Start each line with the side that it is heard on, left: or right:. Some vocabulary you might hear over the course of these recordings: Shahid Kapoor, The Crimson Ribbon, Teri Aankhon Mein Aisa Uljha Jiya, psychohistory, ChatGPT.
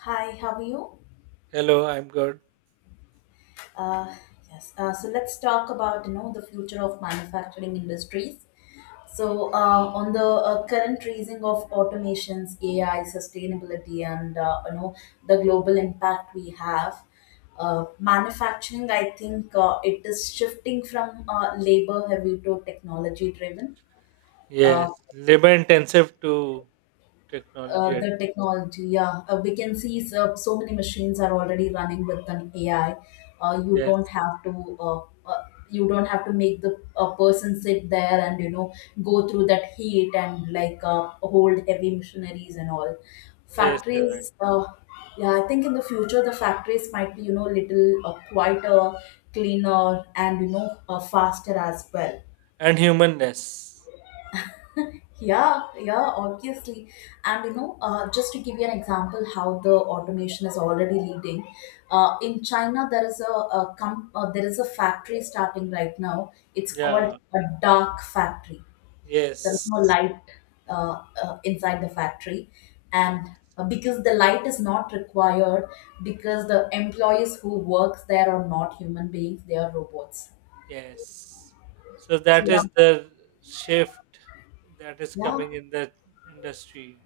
left: Hi, how are you?
right: Hello, I'm good.
left: Uh, yes. So let's talk about the future of manufacturing industries. So on the current raising of automations, AI, sustainability, and the global impact we have. Manufacturing, I think, it is shifting from labor heavy to technology driven. Uh,
right: Yes, labor intensive to technology.
left: the technology. Yeah, we can see so, so many machines are already running with an AI. You don't
right: Yes,
left: have to. Uh, uh, you don't have to make the a person sit there and go through that heat and like hold heavy machineries and all
right: yes, you're right.
left: factories. Yeah, I think in the future the factories might be little quieter, cleaner, and faster as well.
right: And humanness.
left: Yeah, yeah, obviously. And just to give you an example, how the automation is already leading. In China, there is a factory starting right now. It's called
right: Yeah,
left: a dark factory. There is
right: yes,
left: no light inside the factory,
right: yeah,
left: and because the light is not required, because the employees who works there are not human beings, they are robots.
right: yes. So
left: So
right: that
left: yeah,
right: is the shift that is
left: yeah.
right: coming in the industry,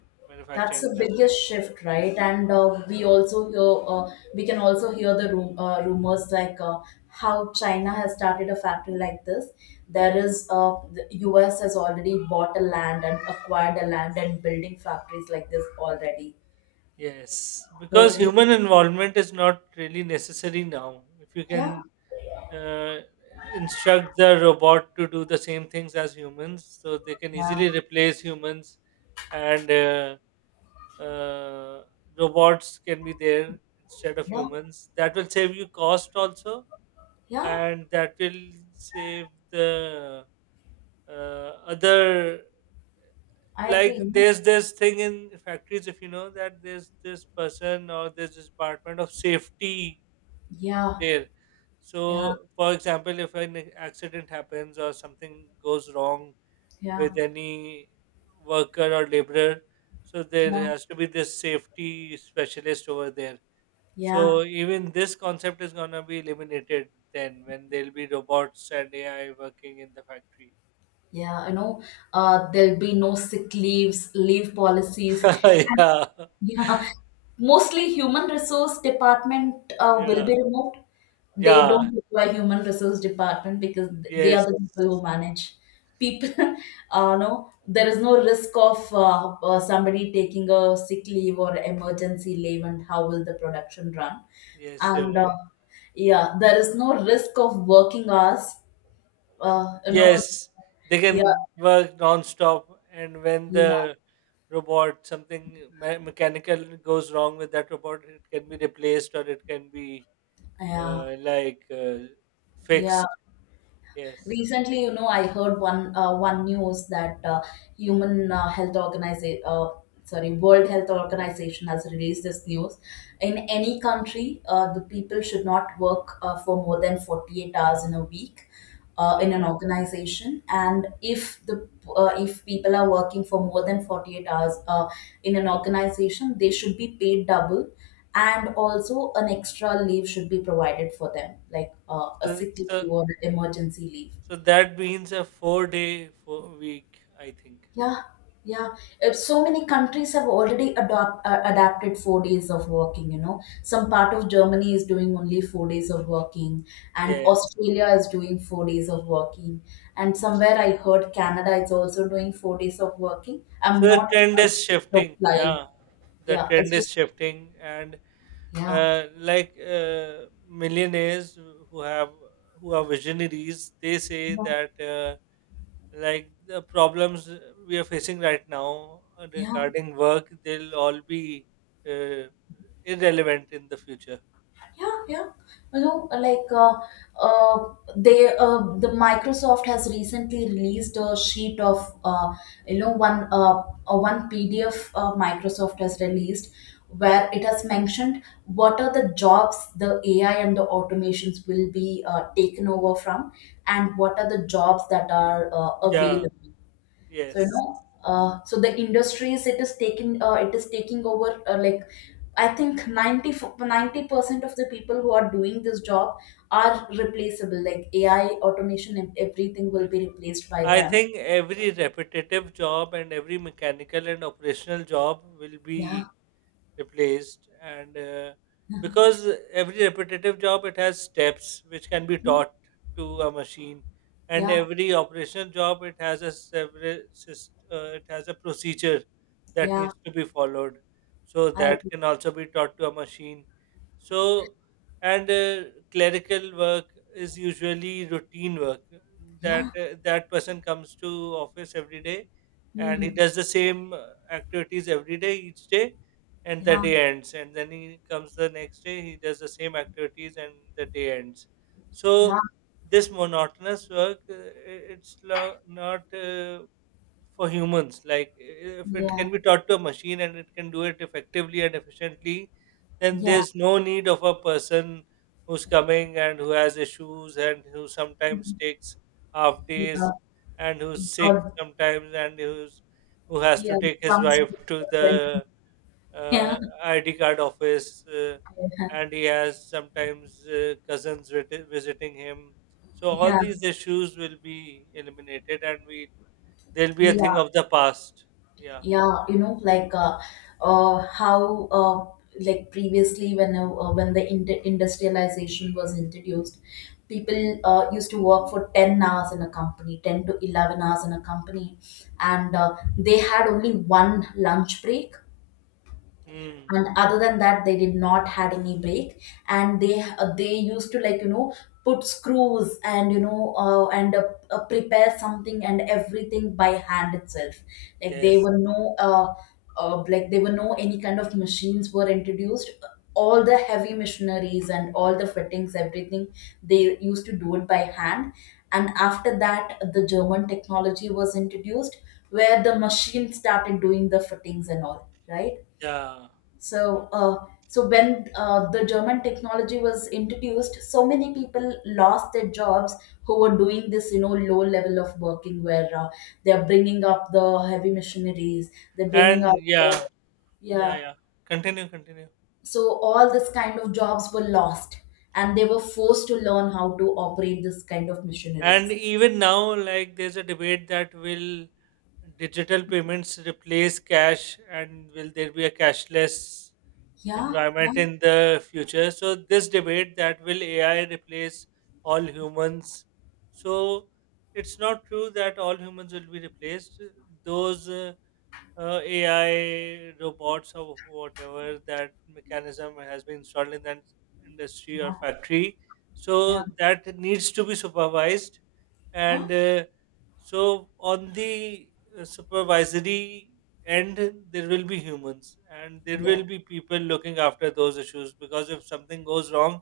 left: That's
right: manufacturing
left: the
right: industry.
left: biggest shift, right? And we can also hear the rumors like how China has started a factory like this. The US has already bought a land and acquired a land and building factories like this already.
right: Yes,
left: So
right: because
left: we,
right: human involvement is not really necessary now. If you
left: yeah,
right: can uh, instruct the robot to do the same things as humans so they can easily
left: yeah,
right: replace humans and uh, robots can be there instead of
left: yeah,
right: humans. That will save you cost also,
left: yeah.
right: and that will save the other.
left: I
right: Like
left: agree.
right: there's this thing in factories, if you know, that there's this person or there's this department of safety
left: Yeah,
right: there.
left: yeah,
right: So, for example, if an accident happens or something goes wrong
left: yeah,
right: with any worker or laborer, so there
left: yeah,
right: has to be this safety specialist over there.
left: yeah,
right: So, even this concept is gonna be eliminated then when there'll be robots and AI working in the factory.
left: yeah. There'll be no sick leaves, leave policies.
right: yeah,
left: Yeah, mostly human resource department will
right: yeah,
left: be removed. They
right: yeah,
left: don't require human resource department because they are
right: yes,
left: the people who manage people. No, there is no risk of somebody taking a sick leave or emergency leave, and how will the production run?
right: yes, you're
left: And
right: right.
left: yeah, there is no risk of working hours. Uh, you know,
right: Yes, they
left: yeah,
right: can work non-stop, and when
left: yeah,
right: the robot mechanical goes wrong with that robot, it can be replaced or it can be
left: yeah,
right: uh, like uh,
left: yeah.
right: fixed. Yes,
left: Recently, I heard one news that Human Health Organization, sorry, World Health Organization has released this news. In any country, the people should not work for more than 48 hours in a week. In
right: yeah.
left: an organization, and if people are working for more than 48 hours in an organization, they should be paid double, and also an extra leave should be provided for them like a
right: So,
left: sick leave
right: so,
left: or an emergency leave.
right: so that means a four-day four week, I think.
left: Yeah, yeah. So many countries have adapted 4 days of working. Some part of Germany is doing only 4 days of working, and
right: Yes.
left: Australia is doing 4 days of working, and somewhere I heard Canada is also doing 4 days of working. I'm
right: So the
left: not
right: trend
left: sure, it's
right: is
left: just
right: shifting.
left: a fly.
right: Yeah, the
left: Yeah,
right: trend
left: it's
right: is
left: just,
right: shifting, and
left: yeah,
right: millionaires who have who are visionaries. They say
left: yeah,
right: that like the problems we are facing right now
left: yeah.
right: regarding work, they'll all be uh, irrelevant in the future.
left: Yeah, yeah. You know, like the Microsoft has recently released a sheet of one PDF Microsoft has released, where it has mentioned what are the jobs the AI and the automations will be taken over from, and what are the jobs that are
right: yeah
left: available.
right: yes
left: So the industries it is taking over like I think 90% of the people who are doing this job are replaceable. Like AI, automation, and everything will
right: yes
left: be replaced by
right: I
left: them.
right: think every repetitive job and every mechanical and operational job will
left: Yeah,
right: be replaced. And Because every repetitive job, it has steps which can be taught to a machine, and
left: yeah,
right: every operational job, it has it has a procedure that
left: yeah.
right: needs to be followed, so
left: I
right: that
left: agree.
right: can also be taught to a machine. So and Clerical work is usually routine work, that
left: Yeah.
right: that person comes to office every day, and he
left: Hmm.
right: does the same activities every day, each day, and the
left: Yeah,
right: day ends, and then he comes the next day, he does the same activities, and the day ends.
left: yeah,
right: So this monotonous work, it's not for humans. Like, if it
left: yeah,
right: can be taught to a machine and it can do it effectively and efficiently, then
left: yeah.
right: there's no need of a person who's coming and who has issues and who sometimes
left: Mhm.
right: takes half
left: Yeah.
right: days and who's sick
left: Or
right: sometimes and who's who has to
left: yeah,
right: take his
left: comes
right: wife
left: with
right: to
left: a friend.
right: the
left: Yeah,
right: uh, ID card office, and he has sometimes visiting him. So all
left: yeah,
right: these issues will be eliminated, and we they'll be a
left: yeah.
right: thing of the past. Yeah.
left: Yeah, uh, how uh, like previously when the industrialization was introduced, people used to work for 10 hours in a company, 10 to 11 hours in a company, and they had only one lunch break,
right: Mm.
left: and other than that they did not had any break. And they used to like put screws and prepare something and everything by hand itself. Like they
right: Yes.
left: were no like they were no any kind of machines were introduced. All the heavy machineries and all the fittings, everything, they used to do it by hand. And after that, the German technology was introduced, where the machine started doing the fittings, and all right.
right: Yeah.
left: So when the German technology was introduced, so many people lost their jobs who were doing this, low level of working, where they are bringing up the heavy machineries, they're bringing up
right: And
left: the,
right: yeah, yeah,
left: yeah.
right: yeah. Continue, continue.
left: So all this kind of jobs were lost, and they were forced to learn how to operate this kind of
right: And
left: machineries.
right: even now, like, there's a debate that will digital payments replace cash, and will there be a cashless
left: Yeah, yeah,
right: environment in the future. So this debate, that will AI replace all humans? So it's not true that all humans will be replaced. Those AI robots or whatever that mechanism has been installed in that industry or factory.
left: yeah,
right: So that needs to be supervised,
left: yeah,
right: and so on the supervisory end, there will be humans and there
left: yeah,
right: will be people looking after those issues, because if something goes wrong,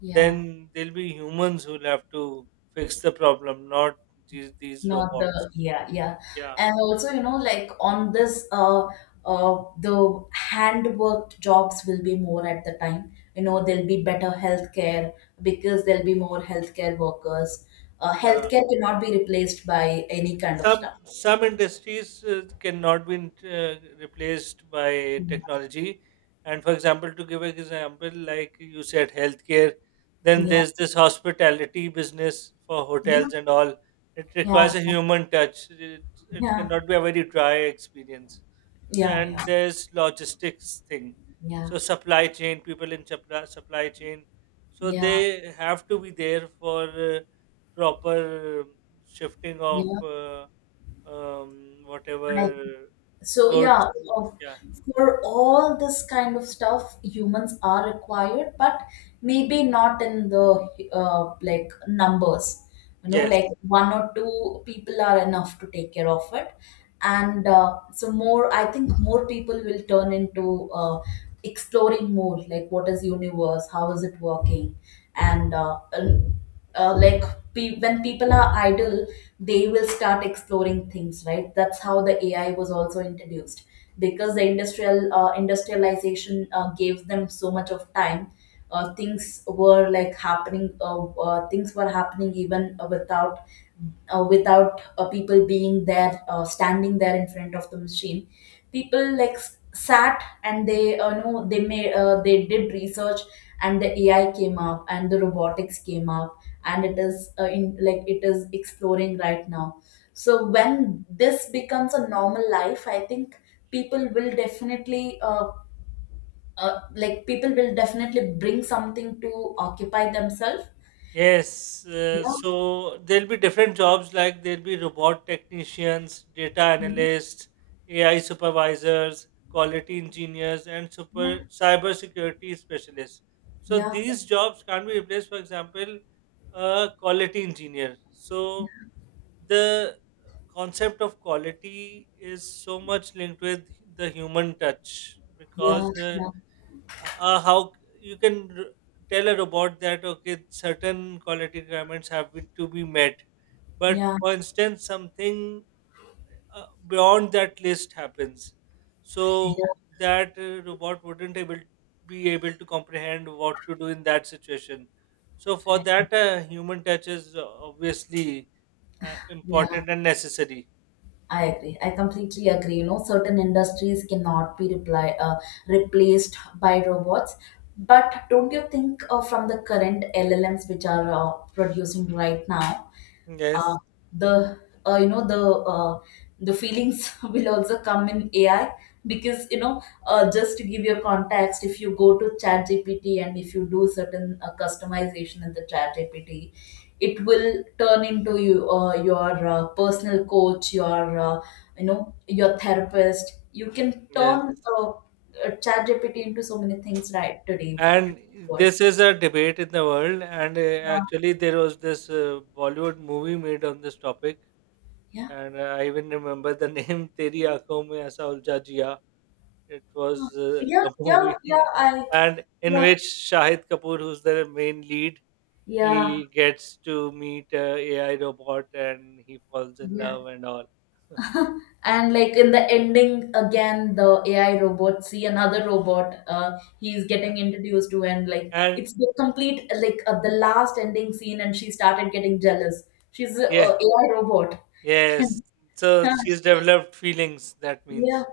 left: yeah.
right: then there'll be humans who'll have to fix the problem, not these
left: Not
right: robots.
left: the, yeah, yeah.
right: Yeah,
left: And also, you know, like on this the hand jobs will be more at the time. You know, there'll be better healthcare because there'll be more healthcare workers.
right: yeah.
left: Healthcare cannot be replaced by any kind of
right: some
left: stuff.
right: some industries cannot be replaced by
left: Mm.
right: technology. And, for example, to give an example, like you said, healthcare, then
left: Yeah.
right: there's this hospitality business for
left: Yeah.
right: hotels and all. It
left: Yeah.
right: requires a human touch. It
left: Yeah.
right: cannot be a very dry experience. So,
left: Yeah.
right: and there's logistics thing,
left: Yeah.
right: so supply chain, people in supply chain, so
left: Yeah.
right: they have to be there for proper shifting of
left: Yeah. I
right: whatever
left: so
right: goods.
left: yeah, of-
right: Yeah.
left: For all this kind of stuff, humans are required, but maybe not in the like numbers. You know,
right: Yes.
left: like one or two people are enough to take care of it,
right: Mm.
left: and so more. I think more people will turn into exploring more, like what is universe, how is it working, and uh, like when people are idle, they will start exploring things, right? That's how the AI was also introduced, because the industrialization gave them so much of time. Things were happening even without people being there, standing there in front of the machine. People like sat, and they know they made they did research, and the AI came up and the robotics came up, and it is in like it is exploring right now. So when this becomes a normal life, I think people will definitely uh, people will definitely bring something to occupy themselves.
right: Yes.
left: Yeah,
right: So there'll be different jobs, like there'll be robot technicians, data analysts, AI supervisors, quality engineers, and
left: yeah,
right: super cyber security specialists. So
left: yeah,
right: these jobs can't be replaced. For example, a quality engineer. So the concept of quality is so much linked with the human touch,
left: yeah,
right: because
left: yeah,
right: how you tell a robot that okay, certain quality requirements have been, to be met, but
left: yeah, yeah,
right: for instance something beyond that list happens. So
left: yeah,
right: that robot wouldn't able be able to comprehend what to do in that situation. So for
left: I agree.
right: that, human touch is obviously
left: Yeah,
right: important and necessary.
left: I agree. I completely agree. You know, certain industries cannot be replaced by robots. But don't you think from the current LLMs which are producing right now, uh,
right: Yes,
left: the you know uh, the feelings will also come in AI? Because just to give your context, if you go to Chat GPT and if you do certain customization in the Chat GPT, it will turn into your personal coach, your your therapist. You can
right: yes.
left: turn Chat GPT into so many things right today, today's
right: And
left: world.
right: this is a debate in the world. And
left: Yeah.
right: actually, there was this Bollywood movie made on this topic.
left: Yeah.
right: And I even remember the name. Teri Aankhon Mein Aisa Uljha Jiya. It
left: Huh.
right: was
left: Yeah,
right: a
left: yeah,
right: movie.
left: yeah,
right: And in
left: yeah,
right: which Shahid Kapoor, who's the main lead,
left: yeah.
right: he gets to meet a AI robot and he falls in
left: Yeah.
right: love and all.
left: And like in the ending, again, the AI robot see another robot. He's
right: Yeah.
left: getting introduced to, and like
right: And
left: it's the complete like the last ending scene, and she started getting jealous. She's a
right: yeah,
left: AI robot.
right: yes. So
left: And
right: she's
left: yeah,
right: developed feelings, that
left: yeah.
right: means.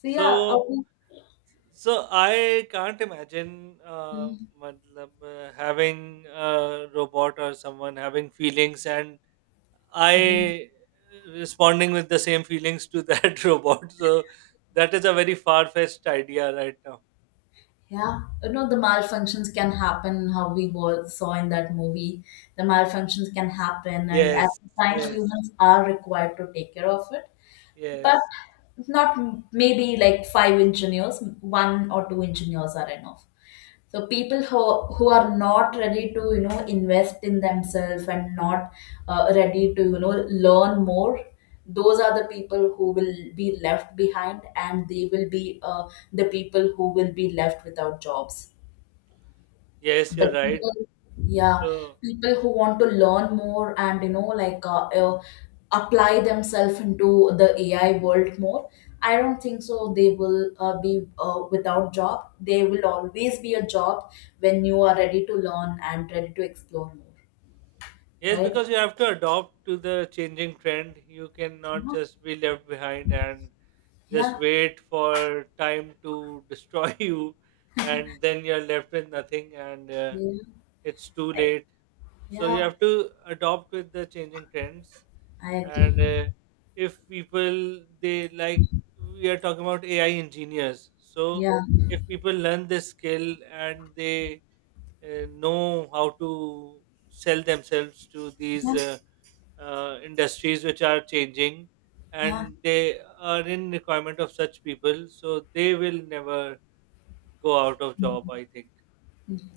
left: So yeah,
right: So
left: okay.
right: So I can't imagine
left: Mm,
right: matlab, having a robot or someone having feelings and
left: then-
right: I responding with the same feelings to that robot. So that is a very far fetched idea right now.
left: yeah. You know the malfunctions can happen. How we saw in that movie, the malfunctions can happen, and at
right: Yes,
left: times
right: yes,
left: humans are required to take care of it, but
right: yes,
left: not maybe like five engineers, one or two engineers are enough. So people who are not ready to invest in themselves, and not ready to learn more. Those are the people who will be left behind, and they will be the people who will be left without jobs.
right: yes,
left: But
right: you're right.
left: people yeah,
right: So,
left: people who want to learn more and like apply themselves into the AI world more. I don't think so they will be without job. There will always be a job when you are ready to learn and ready to explore more.
right: yes,
left: Right.
right: because you have to adopt to the changing trend. You cannot just be left behind and just
left: Yeah,
right: wait for time to destroy you, and then you're left with nothing, and
left: yeah, yeah,
right: it's too
left: i,
right: late. So you
left: yeah,
right: have to adopt with the changing trends,
left: I agree.
right: and if people, they like, we are talking about AI engineers, so
left: Yeah,
right: if people learn this skill and they know how to sell themselves to these
left: yeah,
right: industries which are changing
left: yeah.
right: and they are in requirement of such people, so they will never go out of job, I think.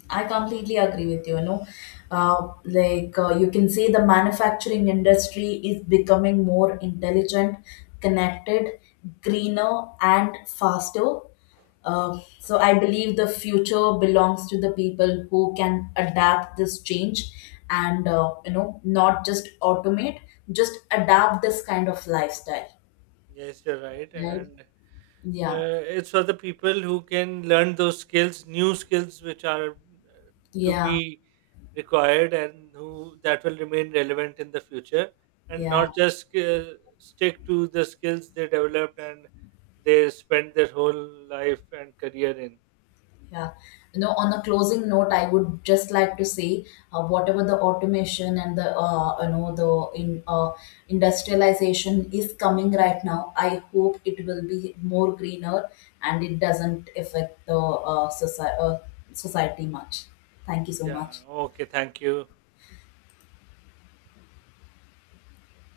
left: I completely agree with you. You know, like you can see the manufacturing industry is becoming more intelligent, connected, greener, and faster. So I believe the future belongs to the people who can adapt this change, and not just automate, just adapt this kind of lifestyle.
right: Yes, you're right.
left: Right?
right: And
left: Yeah.
right: it's for the people who can learn those skills, new skills, which are to
left: Yeah.
right: be required, and who that will remain relevant in the future, and
left: Yeah.
right: not just stick to the skills they developed and they spend their whole life and career in.
left: Yeah. You know, on a closing note, I would just like to say, whatever the automation and the the in industrialization is coming right now, I hope it will be more greener and it doesn't affect the society much. Thank you so
right: Yeah,
left: much.
right: okay, thank you.